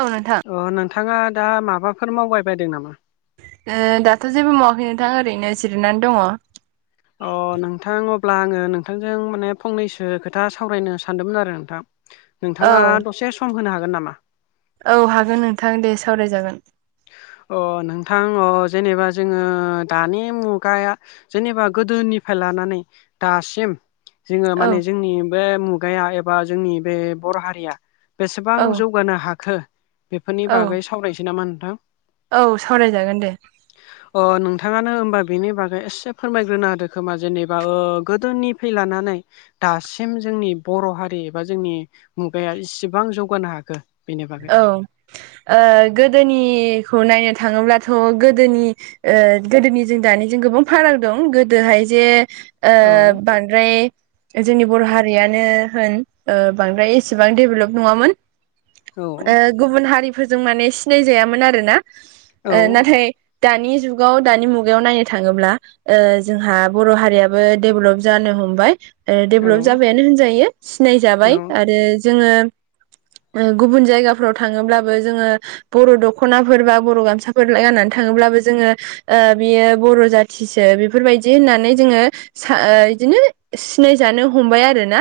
औ नोंथां । अ नोंथाङा दा माबाफोर मावबाय बायदों नामा? ओ दाथ' जेबो मावाखै नोंथां ओरैनो जिरायनानै दङ । अ नोंथां अब्ला आङो नोंथांजों माने फंनैसो खोथा सावरायनो सानदोंमोन आरो नोंथां । नोंथाङा दसे सम होनो हागोन नामा? औ हागोन नोंथां दे सावरायजागोन । अ नोंथां अ जेनेबा जोङो दानि मुगाया जेनेबा गोदोनिफ्राय लानानै दासिम जोङो औ माने जोंनि बे मुगाया एबा जोंनि बे बर' हारिया बेसेबां औ जौगानो हाखो बेफोरनि औ बागै सावरायसै नामा नोंथां? औ सावरायजागोन दे [inaudible] अ नोंथाङानो होमबा बेनि बागै एसे फोरमायग्रोना होदो खोमा? जेनेबा ओ गोदोनिफ्राय लानानै दासिम जोंनि बर' हारि एबा जोंनि मुगाया इसिबां जौगानो हाखो? बेनि बागै औ ओ गोदोनिखौ नायनो थाङोब्लाथ' गोदोनि ओ गोदोनि जों दानिजों गोबां फाराग दं । गोदोहाय जे ओ औ बांद्राय जोंनि बर' हारियानो होन ओ बांद्राय एसेबां डेभलप नङामोन । औ ओ गुबुन हारिफोरजों माने सिनायजायामोन आरो ना औ ओ नाथाय दानि जुगाव दानि मुगायाव नायनो थाङोब्ला ओ जोंहा बर' हारियाबो डेभलप जानो हमबाय । ओ औ डेभलप जाबायानो होनजायो औ सिनायजाबाय आरो जोङो ओ गुबुन जायगाफ्राव थाङोब्लाबो जोङो बर' दख'नाफोर बा बर' गामसाफोर गाननानै थाङोब्लाबो जोङो ओ बियो बर' जाथिसो बेफोरबायदि होननानै जोङो सा ओ बिदिनो सिनायजानो हमबाय आरोना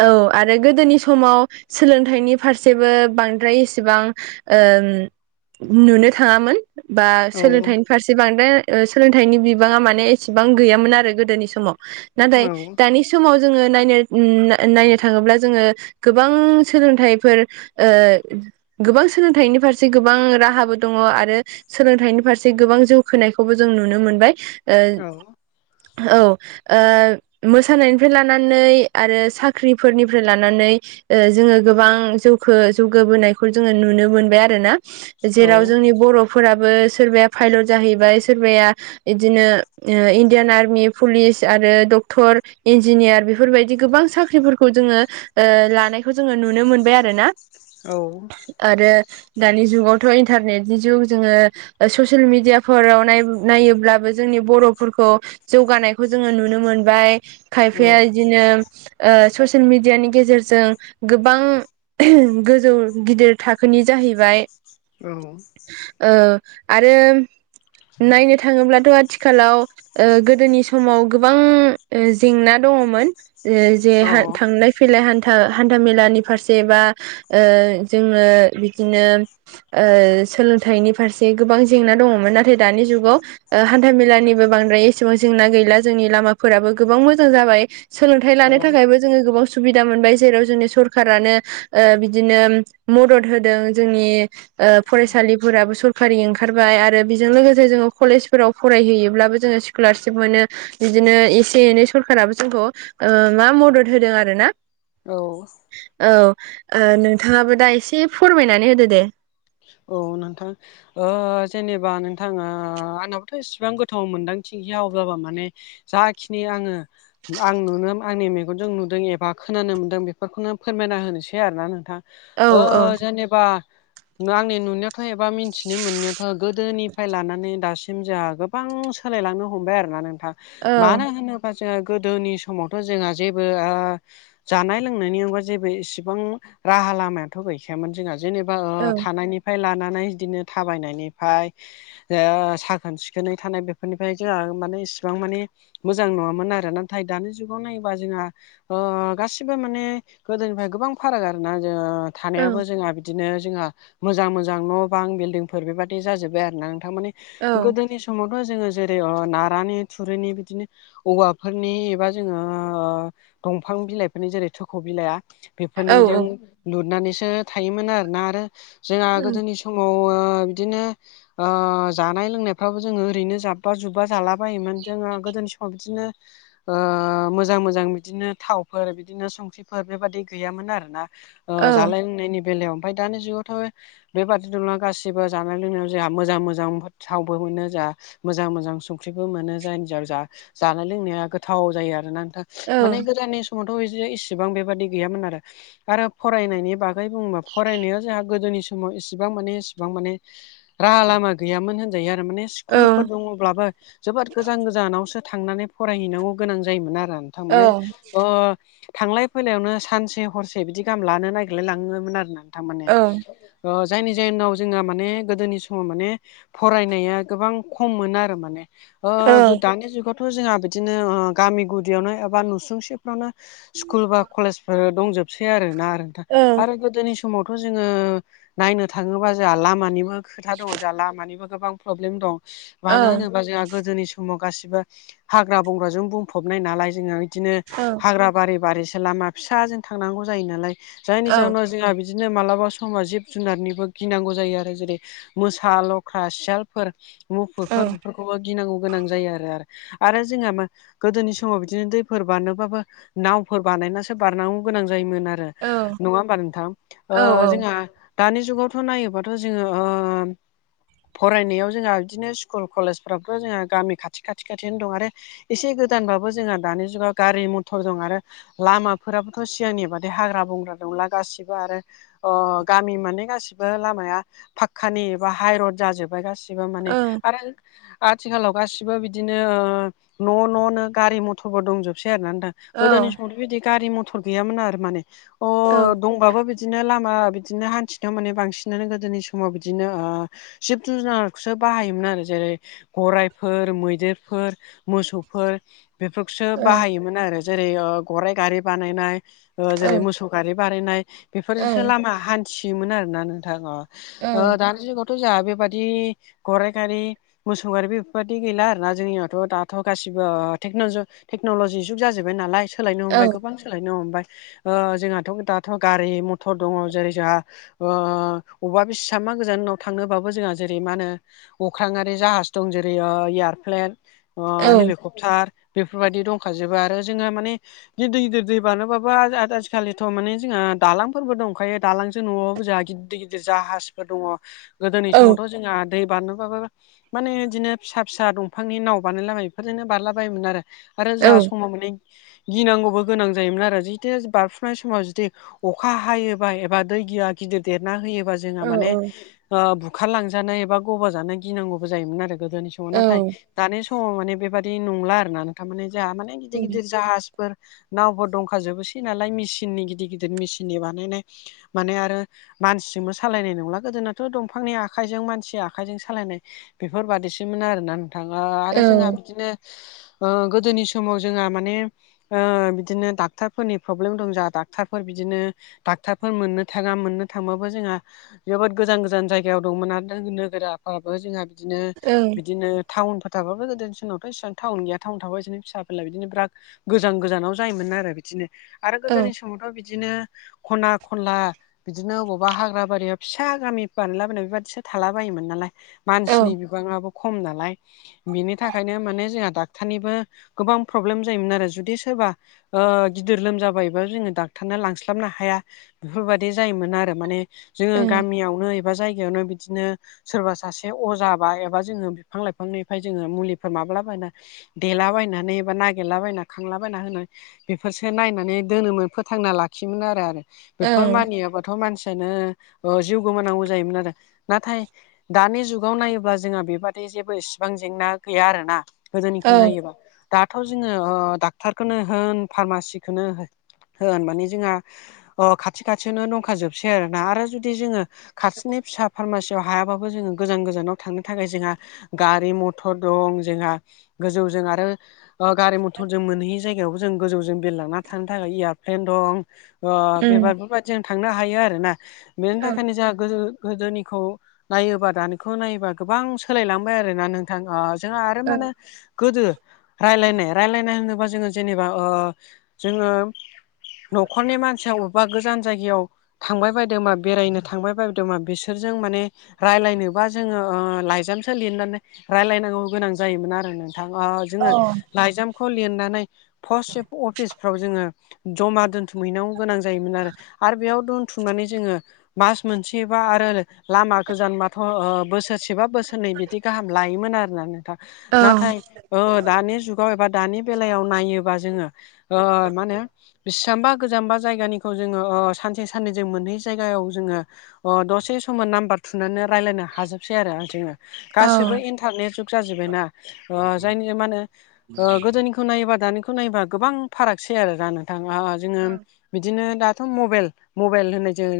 औ आरो गोदोनि समाव सोलोंथाइनि फारसेबो बांद्राय एसेबां ओम नुनो थाङामोन। बा औ सोलोंथाइनि फारसे बांद्राय ओ सोलोंथाइनि बिबाङा माने एसेबां गैयामोन आरो गोदोनि समाव। नाथाय औ दानि समाव जोङो नायनो उम नायनो थाङोब्ला जोङो गोबां सोलोंथाइफोर ओ गोबां सोलोंथाइनि फारसे गोबां राहाबो दङ आरो सोलोंथाइनि फारसे गोबां जौखोनायखौबो जों नुनो मोनबाय औ । ओ औ ओ मोसानायनिफ्राय लानानै आरो साख्रिफोरनिफ्राय लानानै ओ जोङो गोबां जौखो जौगाबोनायखौ जोङो नुनो मोनबाय आरोना। औ जेराव जोंनि बर' फोराबो सोरबाया फाइलर जाहैबाय सोरबाया बिदिनो ओ इण्डियान आर्मि पुलिस आरो डक्टर इन्जिनियार बेफोरबायदि गोबां साख्रि साख्रिफोरखौ जोङो ओ लानायखौ जोङो नुनो मोनबाय आरो ना। औ। आरो दानि जुगावथ' इन्टारनेटनि जुग जोङो ससियेल मिडियाफोराव नायोब्लाबो जोंनि बर'फोरखौ जौगानायखौ जोङो नुनो मोनबाय। खायफाया बिदिनो ओ ससियेल मिडियानि गेजेरजों गोबां गोजौ गिदिर थाखोनि जाहैबाय। औ। औ आरो नायनो थाङोब्लाथ' आथिखालाव ओ गोदोनि समाव गोबां जेंना दङमोन। ओ जे थांलाय फैलाय हान्था हान्था मेलानि फारसे बा ओ जोङो बिदिनो ओ सोलोंथाइनि फारसे गोबां जेंना दङमोन नाथाय दानि जुगाव ओ हान्थामेलानिबो बांद्राय एसेबां जेंना गैला जोंनि लामाफोराबो गोबां मोजां जाबाय। सोलोंथाइ औ लानो थाखायबो जोङो गोबां सुबिदा मोनबाय जेराव जोंनि सरखारानो ओ बिदिनो मदद होदों जोंनि ओ फरायसालिफोराबो स खारि ओंखारबाय आरो बेजों लोगोसे जोङो कलेजफोराव फरायहैयोब्लाबो जोङो स्क'लारसिफ मोनो बिदिनो एसे एनै सरखाराबो जोंखौ ओ मा मदद होदों आरो ना? औ। औ ओ नोंथाङाबो दा एसे फोरमायनानै होदो दे। औ नोंथां। जेनेबा नोंथाङा ।आंनावबोथ' एसिबां गोथौ मोनदांथि गैया अब्लाबो माने जाखिनि आङो आं नुनो आंनि मेगनजों नुदों एबा खोनानो मोनदों बेफोरखौनो फोरमायना होनोसै आरोना नोंथां। औ ओ औ जेनेबा आंनि नुनायावथ' एबा मिथिनो मोननायावथ' गोदोनिफ्राय लानानै दासिम जोहा गोबां सोलायलांनो हमबाय आरो ना नोंथां औ मानो होनोब बा जोंहा गोदोनि समावथ' जोंहा जेबो ओ जानाय लोंनायनि [unintelligible] बा जेबो इसिबां राहा लामायाथ' गैखायामोन जोंहा जेनेबा ओ औ थानायनिफ्राय लानानै बिदिनो थाबायनायनिफाय ओ साखोन सिखोनै थानाय बेफोरनिफ्राय जोंहा माने इसिबां माने मोजां नङामोन आरो नाथाय दानि जुगाव नायोबा जोंहा ओ गासिबो माने गोदोनिफ्राय गोबां फाराग आरोना ओ औ थानायावबो जोंहा बिदिनो जोंहा मोजां मोजां न' बां बिल्डिंफोर बेबादि जाजोब्बाय आरो ना नोंथां माने औ गोदोनि स समावथ' जोङो जेरै ओ नारानि थुरिनि बिदिनो औवाफोरनि एबा जोङो ओ दंफां बिलाइफोरनि जेरै थोख' बिलाइआ औ बेफोरनिजों लुरनानैसो थायोमोन आरोना आरो जोंहा गोदोनि स समाव ओ बिदिनो ओ जानाय लोंनायफ्राबो जोंङो ओरैनो जाब्बा जुब्बा जाला बायोमोन जोङो गोदोनि समाव बिदिनो ओ मोजां मोजां बिदिनो थावफोर बिदिनो संख्रिफोर बेबादि गैयामोन आरोना। ओ औ जालाय लोंनायनि बेलायाव ओमफाय दानि जुगाव थ' बेबादिनोल गासिबो जानाय लोंनायाव जोंहा मोजां मोजां थावबो मोनो जोंहा मोजां मोजां संख्रिबो मोनो जायनि जा जानाय लोंनाया गोथाव जायो आरोना नोंथां। औ माने गोदाननि समावथ' बिदि इसिबां बेबादि गैयामोन आरो। आरो फरायनायनि बाग गै बुंबा फरायनायाव जोंहा गोदोनि समाव इसेबां माने एसेबां माने राहा लामा गैयामोन। जायो आरो माने स्कुलफोर दंङोब्लाबो जोबोद गोजान गोजानावसो थांनानै फरायहैनांगौ गोनां जायोमोन आरो नोंथां औ माने ओ थांलाय फैलायावनो सानसे हरसे बिदि गाहाम लानो नागगिरलाय लाङोमोन आरो नोंथां माने औ। ओ जायनि जाहोनाव जोंहा माने गोदोनि समाव माने फरायनाया गोबां खममोन आरो माने ओ औ दानि जुगाव थ' जोंहा बिदिनो ओ गामि गुदियावनो एबा नुसुंसेफ्रावनो स्कुल बा कलेजफोर दंजोबसै आरो ना आरो। आरो गोदोनि समावथ' जोङो नायनो थाङोबा जोंहा लामानिबो खोथा दङ जोहा लामानिबो गोबां प्रब्लेम दं मानो होनोबा जोंहा गोदोनि स समाव गासिबो हाग्रा बंग्राजों बुंफबनाय नालाय जोङो। बिदिनो हाग्रा बारि बारिसो लामा फिसाजों थांनांगौ जायो नालाय जायनि जाहोनाव औ जोंहा बि दिनो मालाबा समा जिब जुनारनिबो गिनांगौ जायो आरो जेरै मोसा लख्रा सियालफोर मुफुरफोर बेफोरखौबो गिनांगौ गोनां जायो आरो। आरो जोंहा म गोदोनि समाव बिदिनो दैफोर बारनोबाबो नावफोर बानायनासो बारनांगौ गोनां जायोमोन आरो। नङा होमबा नोंथां ओ जोंहा दानि जुगावथ' नायोबाथ' जोङो ओ फरायनायाव जोंहा इदिनो स्कुल कलेजफ्रावथ' जोंहा गामि खाथि खाथि खाथियावनो दं आरो एसे गोदानबाबो जोंहा दानि जुगाव गारि मथर दं आरो लामाफोराबोथ' सिगांनि बादि हाग्रा बंग्रा नंला गासिब आरो अ गामि माने गासिबो लामाया फाक्कानि एबा हाइरड जाजोब्बाय गासिबो माने आरो आथिखालाव गासिबो बिदिनो ओ न' न'नो गारि मथरबो दंजोबसै आरोना नोंथां। गोदोनि समावथ' बिदि गारि मथर गैयामोन आरो माने अ दंबाबो बिदिनो लामा बिदिनो हान्थिनायाव माने बांसिनानो गोदोनि समाव बिदिनो ओ जिब जुनारखोसो बाहायोमोन आरो जेरै गराइफोर मैदेरफोर मोसौफोर बेफोरखौसो बाहायोमोन आरो जेरै ओ गराइ गारि बानायनाय ओ जेरै मोसौ बारि बारायनाय बेफोरजोंसो लामा हान्थियोमोन आरोना नोंथां ओ औ ओ दानि जुगाव थ' जोंहा बेबादि गराय गारि मोसौ गारिबो बेफोरबादि गैला आरोना जोंनियावथ' दाथ' गासिबो टेक्न'लजि टेक्न'ल'जि जुग जाजोबबाय नालाय औ औ दै मथर दङ जेरै जोहा ओ अबा बेसेबांबा गोजाननाव थांनो बाबो जोंहा जेरै मा होनो अख्राङारि जाहाज दं जेरै ओ एयारप्लेन ओ औ हेलिक्फ थार बेफोरबायदि दंखाजोबो आरो जोङो माने गिदिर गिदिर दै बारनो आज-आजिखालि माने जोंहा दालांफोरबो दंंखायो दालांजों नङाबाबो जाहा गिदिर गिदिर जाहाजबो दङ। गोदोनि औ समावथ' जोंहा दै बारनोबाबो माने इदिनो फिसा फिसा दंफांनि नाव बानायलाबायो बेफोरजोंनो बारलाबायोमोन आरो। आरो औ जोंहा समाव माने गिनांगौबो गोनां जायोमोन आरो जिहथे बारफुनाय समाव जुदि अखा हायोबा एबा दैगिया गिदिर देरना होयोबा औ जोंहा माने औ ओ बुखार लांजानाय एबा गबा जानाय गिनांगौबो जायोमोन आरो गोदोनि समाव नाथाय औ दानि समाव माने बेबादि नंला आरोना थारमाने जोंहा माने औ गिदिर उम गिदिर जाहाजफोर नावफोर दंखाजोबोसै नालाय मिसिननि गिदिर गिदिर मिसिननि बानायनाय माने आरो मानसिजोंबो सालायनाय नंला गोदोनाथ' दंफांनि आखाइजों मानसि आखाइजों सालायनाय बेफोरबादिसोमोन आरोना नोंथां ओ औ आरो जोंहा बिदिनो ओ गोदोनि समाव जोंहा माने ओ बिदिनो डाक्टरफोरनि प्रब्लेम दं जाहा डाक्टरफोर बिदिनो डाक्टारफोर मोननो थाङा मोननो थांबाबो जोंहा जोबोद गोजान गोजान जायगायाव दंमोन आरो नोगोराफोराबो जोंहा बिदिनो औ बिदिनो टाउफोर थाब गोदोनि सानावथ' इसां टाउन गैया थाउ थावा एसे एनै बिदिनो फिसा फेरला बिदिनो बिराग गोजान गोजानाव जायोमोन आरो बिदिनो आरो औ गोदोनि समावथ' बिदिनो खना खनला बिदिनो अबावबा हाग्रा बारियाव फिसा गामि बानाला बायना बेबादिसो थाला बायोमोन नालाय औ मानसिनि बिबांआबो खम नालाय बिनि थाखायनो माने जोंहा डाक्टरनिबो गोबां प्रब्लेम जायोमोन आरो जुदि सोरबा ओ गिदिर लोमजाबायोबा जोङो डाक्टारनो लांस्ला बनो हाया बेफोरबायदि जायोमोन आरो माने जोङो गामियावनो एबा जायगायावनो बिदिनो सोरबा सासे अजा बा एबा जोङो बिफां लाइफांनिफ्राय जोङो मुलिफोर माब्लाबा देलाबायनानै एबा नागिरलाबायना खांलाबायना होनानै बेफोरसो नायनानै दोनोमोन फोथांना लाखियोमोन आरो आरो बेफोर मानियाब्ला' थ'मानसियानो जिउ गोमानांगौ जायोमोन आरो नाथाय दानि जुगाव नायोबा जोंहा बेबादि जेबो इसिबां जेंना गैया आरोना। गोदोनिखौ नायोबा दाथ' जोङो ओ डाक्टारखौनो होन फारमासिखौनो हो होन माने जों खाथि खाथियावनो दंखाजोबसै आरोना आरो जुदि जोङो खाथिनि फिसा फार्मासि खायाव हायाबाबो जोङो गोजान गोजानाव थांनो थाखाय जोंहा गारि मथर दं जोंहा गोजौजों आरो गारि मथर जों मोनहैयि जायगायावबो जों गोजौजों बिरलांना थानो थाखाय एयारप्लेन दं बेबारफोरबायदि जों थांनो हायो आरोना बेनि थाखायनो जों गोजो गोदोनिखौ नायोबा दानिखौ नायोबा गोबां सोलायलांबाय आर ना नों जोंहा आरो माने गोदो रायलायनाय रायलायनाय होनोबा जोङो जेनेबा जोङो नखरनि मानसिया बबेबा गोजान जायगायाव थांबाय बायदोंबा बेरायनो थांबाय बायदोंबा बिसोरजों माने रायज्लायनोबा जोङो ओ लाइजामसो लिरनानै रायलायनांगौ गोनां जायोमोन आरो नोंथां ओ जोङो लाइजामखौ लिरनानै फस्ट अफिसफ्राव जोङो जमा दोन थुमहैनांगौ गोनां जायोमोन आरो बेयाव दोनथुमनानै जोङो मास मोनसेबा आरो लामा गोजानबाथ' ओ बोसोरसेबा बोसोरनै बिदि गाहाम लायोमोन आरोना नोंथां नाथाय दानि जुगाव एबा दानि बेलायाव नायोबा जोङो माने बेसेबांबा गोजाम्बा जायगानिखौ जोङो सानसे साननै जो मोनहै जायगायाव जोङो अ दसे समाव नाम्बार थुनानै रायज्लायनो हाजोबसै आरो जोङो गाससिबो इन्टारनेट जुग जाजोब्बायना जायनि मा होनो गोदोनि खौखौ नायोबा दानिखौ नायबा गोबां फारागसै आरो राननो थाङा जोङो बिदिनो दाथ' मबाइल मबाइल होननायजों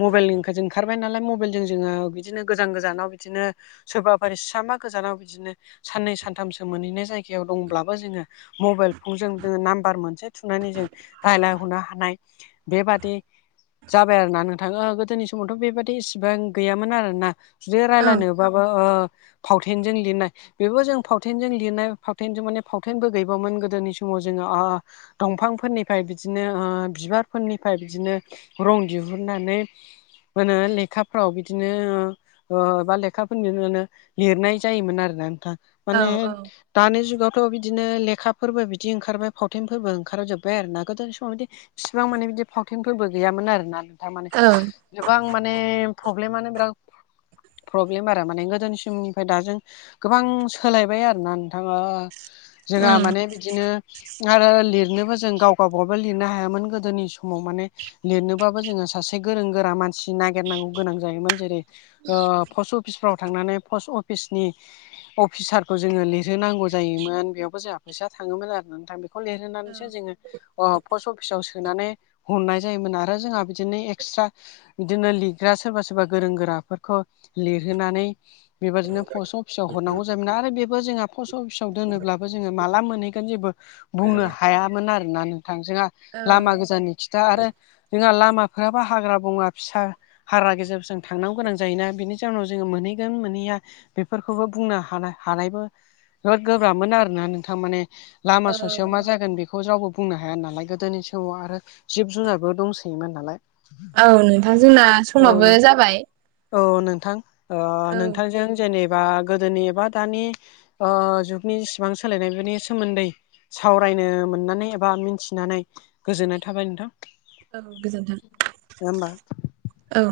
मबेलनि जों [unintelligible] ओंखारबाय नालाय मबेलजों जोङो बिदिनो गोजान गोजानाव बिदिनो सोरबाफारि बिसांबा गोजानाव बिदिनो साननै सानथामसो मोनहैनाय जायगायाव दंब्लाबो जोङो मबेइल फन जोङो नाम्बार मोनसे थुनानै जों रायला हरनो हानाय बेबादि जाबाय आरोना नोंथाङा गोदोनि समावथ' बेबायदि इसिबां गैयामोन आरोना जुदि औ रायलायनो माबा ओ फावथेनजों लिरनाय बेबो जों फावथेनजों लिरनाय फावथेनजों माने फावथेनबो गैबामोन गोदोनि समाव जोङो ओ दंफांफोरनिफ्राय बि दिनो बिबारफोरनिफ्राय बिदिनो रं दिहुननानै मा होनो लेखाफ्राव बिदिनो ओ बा लेखाफोरनिनो लिरनाय जायोमोन आरोना नोंथां माने औ दानि जुगावथ' बिदिनो लेखाफोरबो बिदि ओंखारबाय फावथेंफोरबो ओंखारजोबबाय आरोना गोदोनि समाव बिदि इसिबां माने बिदि फावथेफोरबो गैयामोन आरोना नोंथां माने औ गोबां माने प्रब्लेमानो बिराद प्रब्लेम आरो माने गोदोनि समनिफ्राय दाजों गोबां सोलायबाय आरोना नोंथां ओ जोंहा माने बिदिनो आरो लिरनोबो जों गाव गावबा गाव लिरनो हायामोन गोदोनि समाव माने लिरनोबाबो जोङो सासे गोरों गोरा मानसि नागिरनांगौ गोनां जायोमोन जेरै ओ पस्ट अफिसफ्राव थांनानै पस्ट अफिसनि अफिसारखौ जोङो लिरहोनांगौ जायोमोन बेयावबो जोंहा फैसा थाङोमोन आरो नोंथां बे खौ लिरहोनानैसो जोङो अ पस्ट अफिसाव सोनानै हरनाय जायोमोन आरो जोंहा बिदिनो एक्सट्रा बिदिनो लिरग्रा सोरबा सोरबा गोरों गोराफोरखौ लिरहोनानै बेबायादिनो पस्ट अफिसाव हरनांगौ जायोमोन आरो बेबो जोंहा पस्ट अफिसाव दोनोब्लाबो जोङो माला मोनहैगोन जेबो बुंनो हायामोन आरोना नोंथां जोंहा लामा गोजाननि खिथा आरो जोंहा लामाफोराबो हाग्रा बंग्रा फिसा हारा गेजेर जों थांनांगौ गोनां जायोना बेनि जाउनाव जोङो मोनहैगोन मोनहैया बेफोरखौबो बुंनो हानाय हानायबो बिराद गोब्राबमोन आरोना नोंथां माने लामा ससेयाव मा जागोन बेखौ रावबो बुंनो हा हाया नालाय गोदोनि समाव आरो जिब जुनारबो दंसोयोमोन नालाय औ नोंथां जोंना औ समावबो नों जाबाय औ नोंथां ओ औ नोंथांजों जेनेबा गोदोनि एबा दानि ओ जुगनि जिसिबां सोलायनाय बेनि सोमोन्दै सावरायनो मोननानै एबा मिथिनानै गोजोननाय थाबाय नोंथां औ गोजोन्थों होमबा औ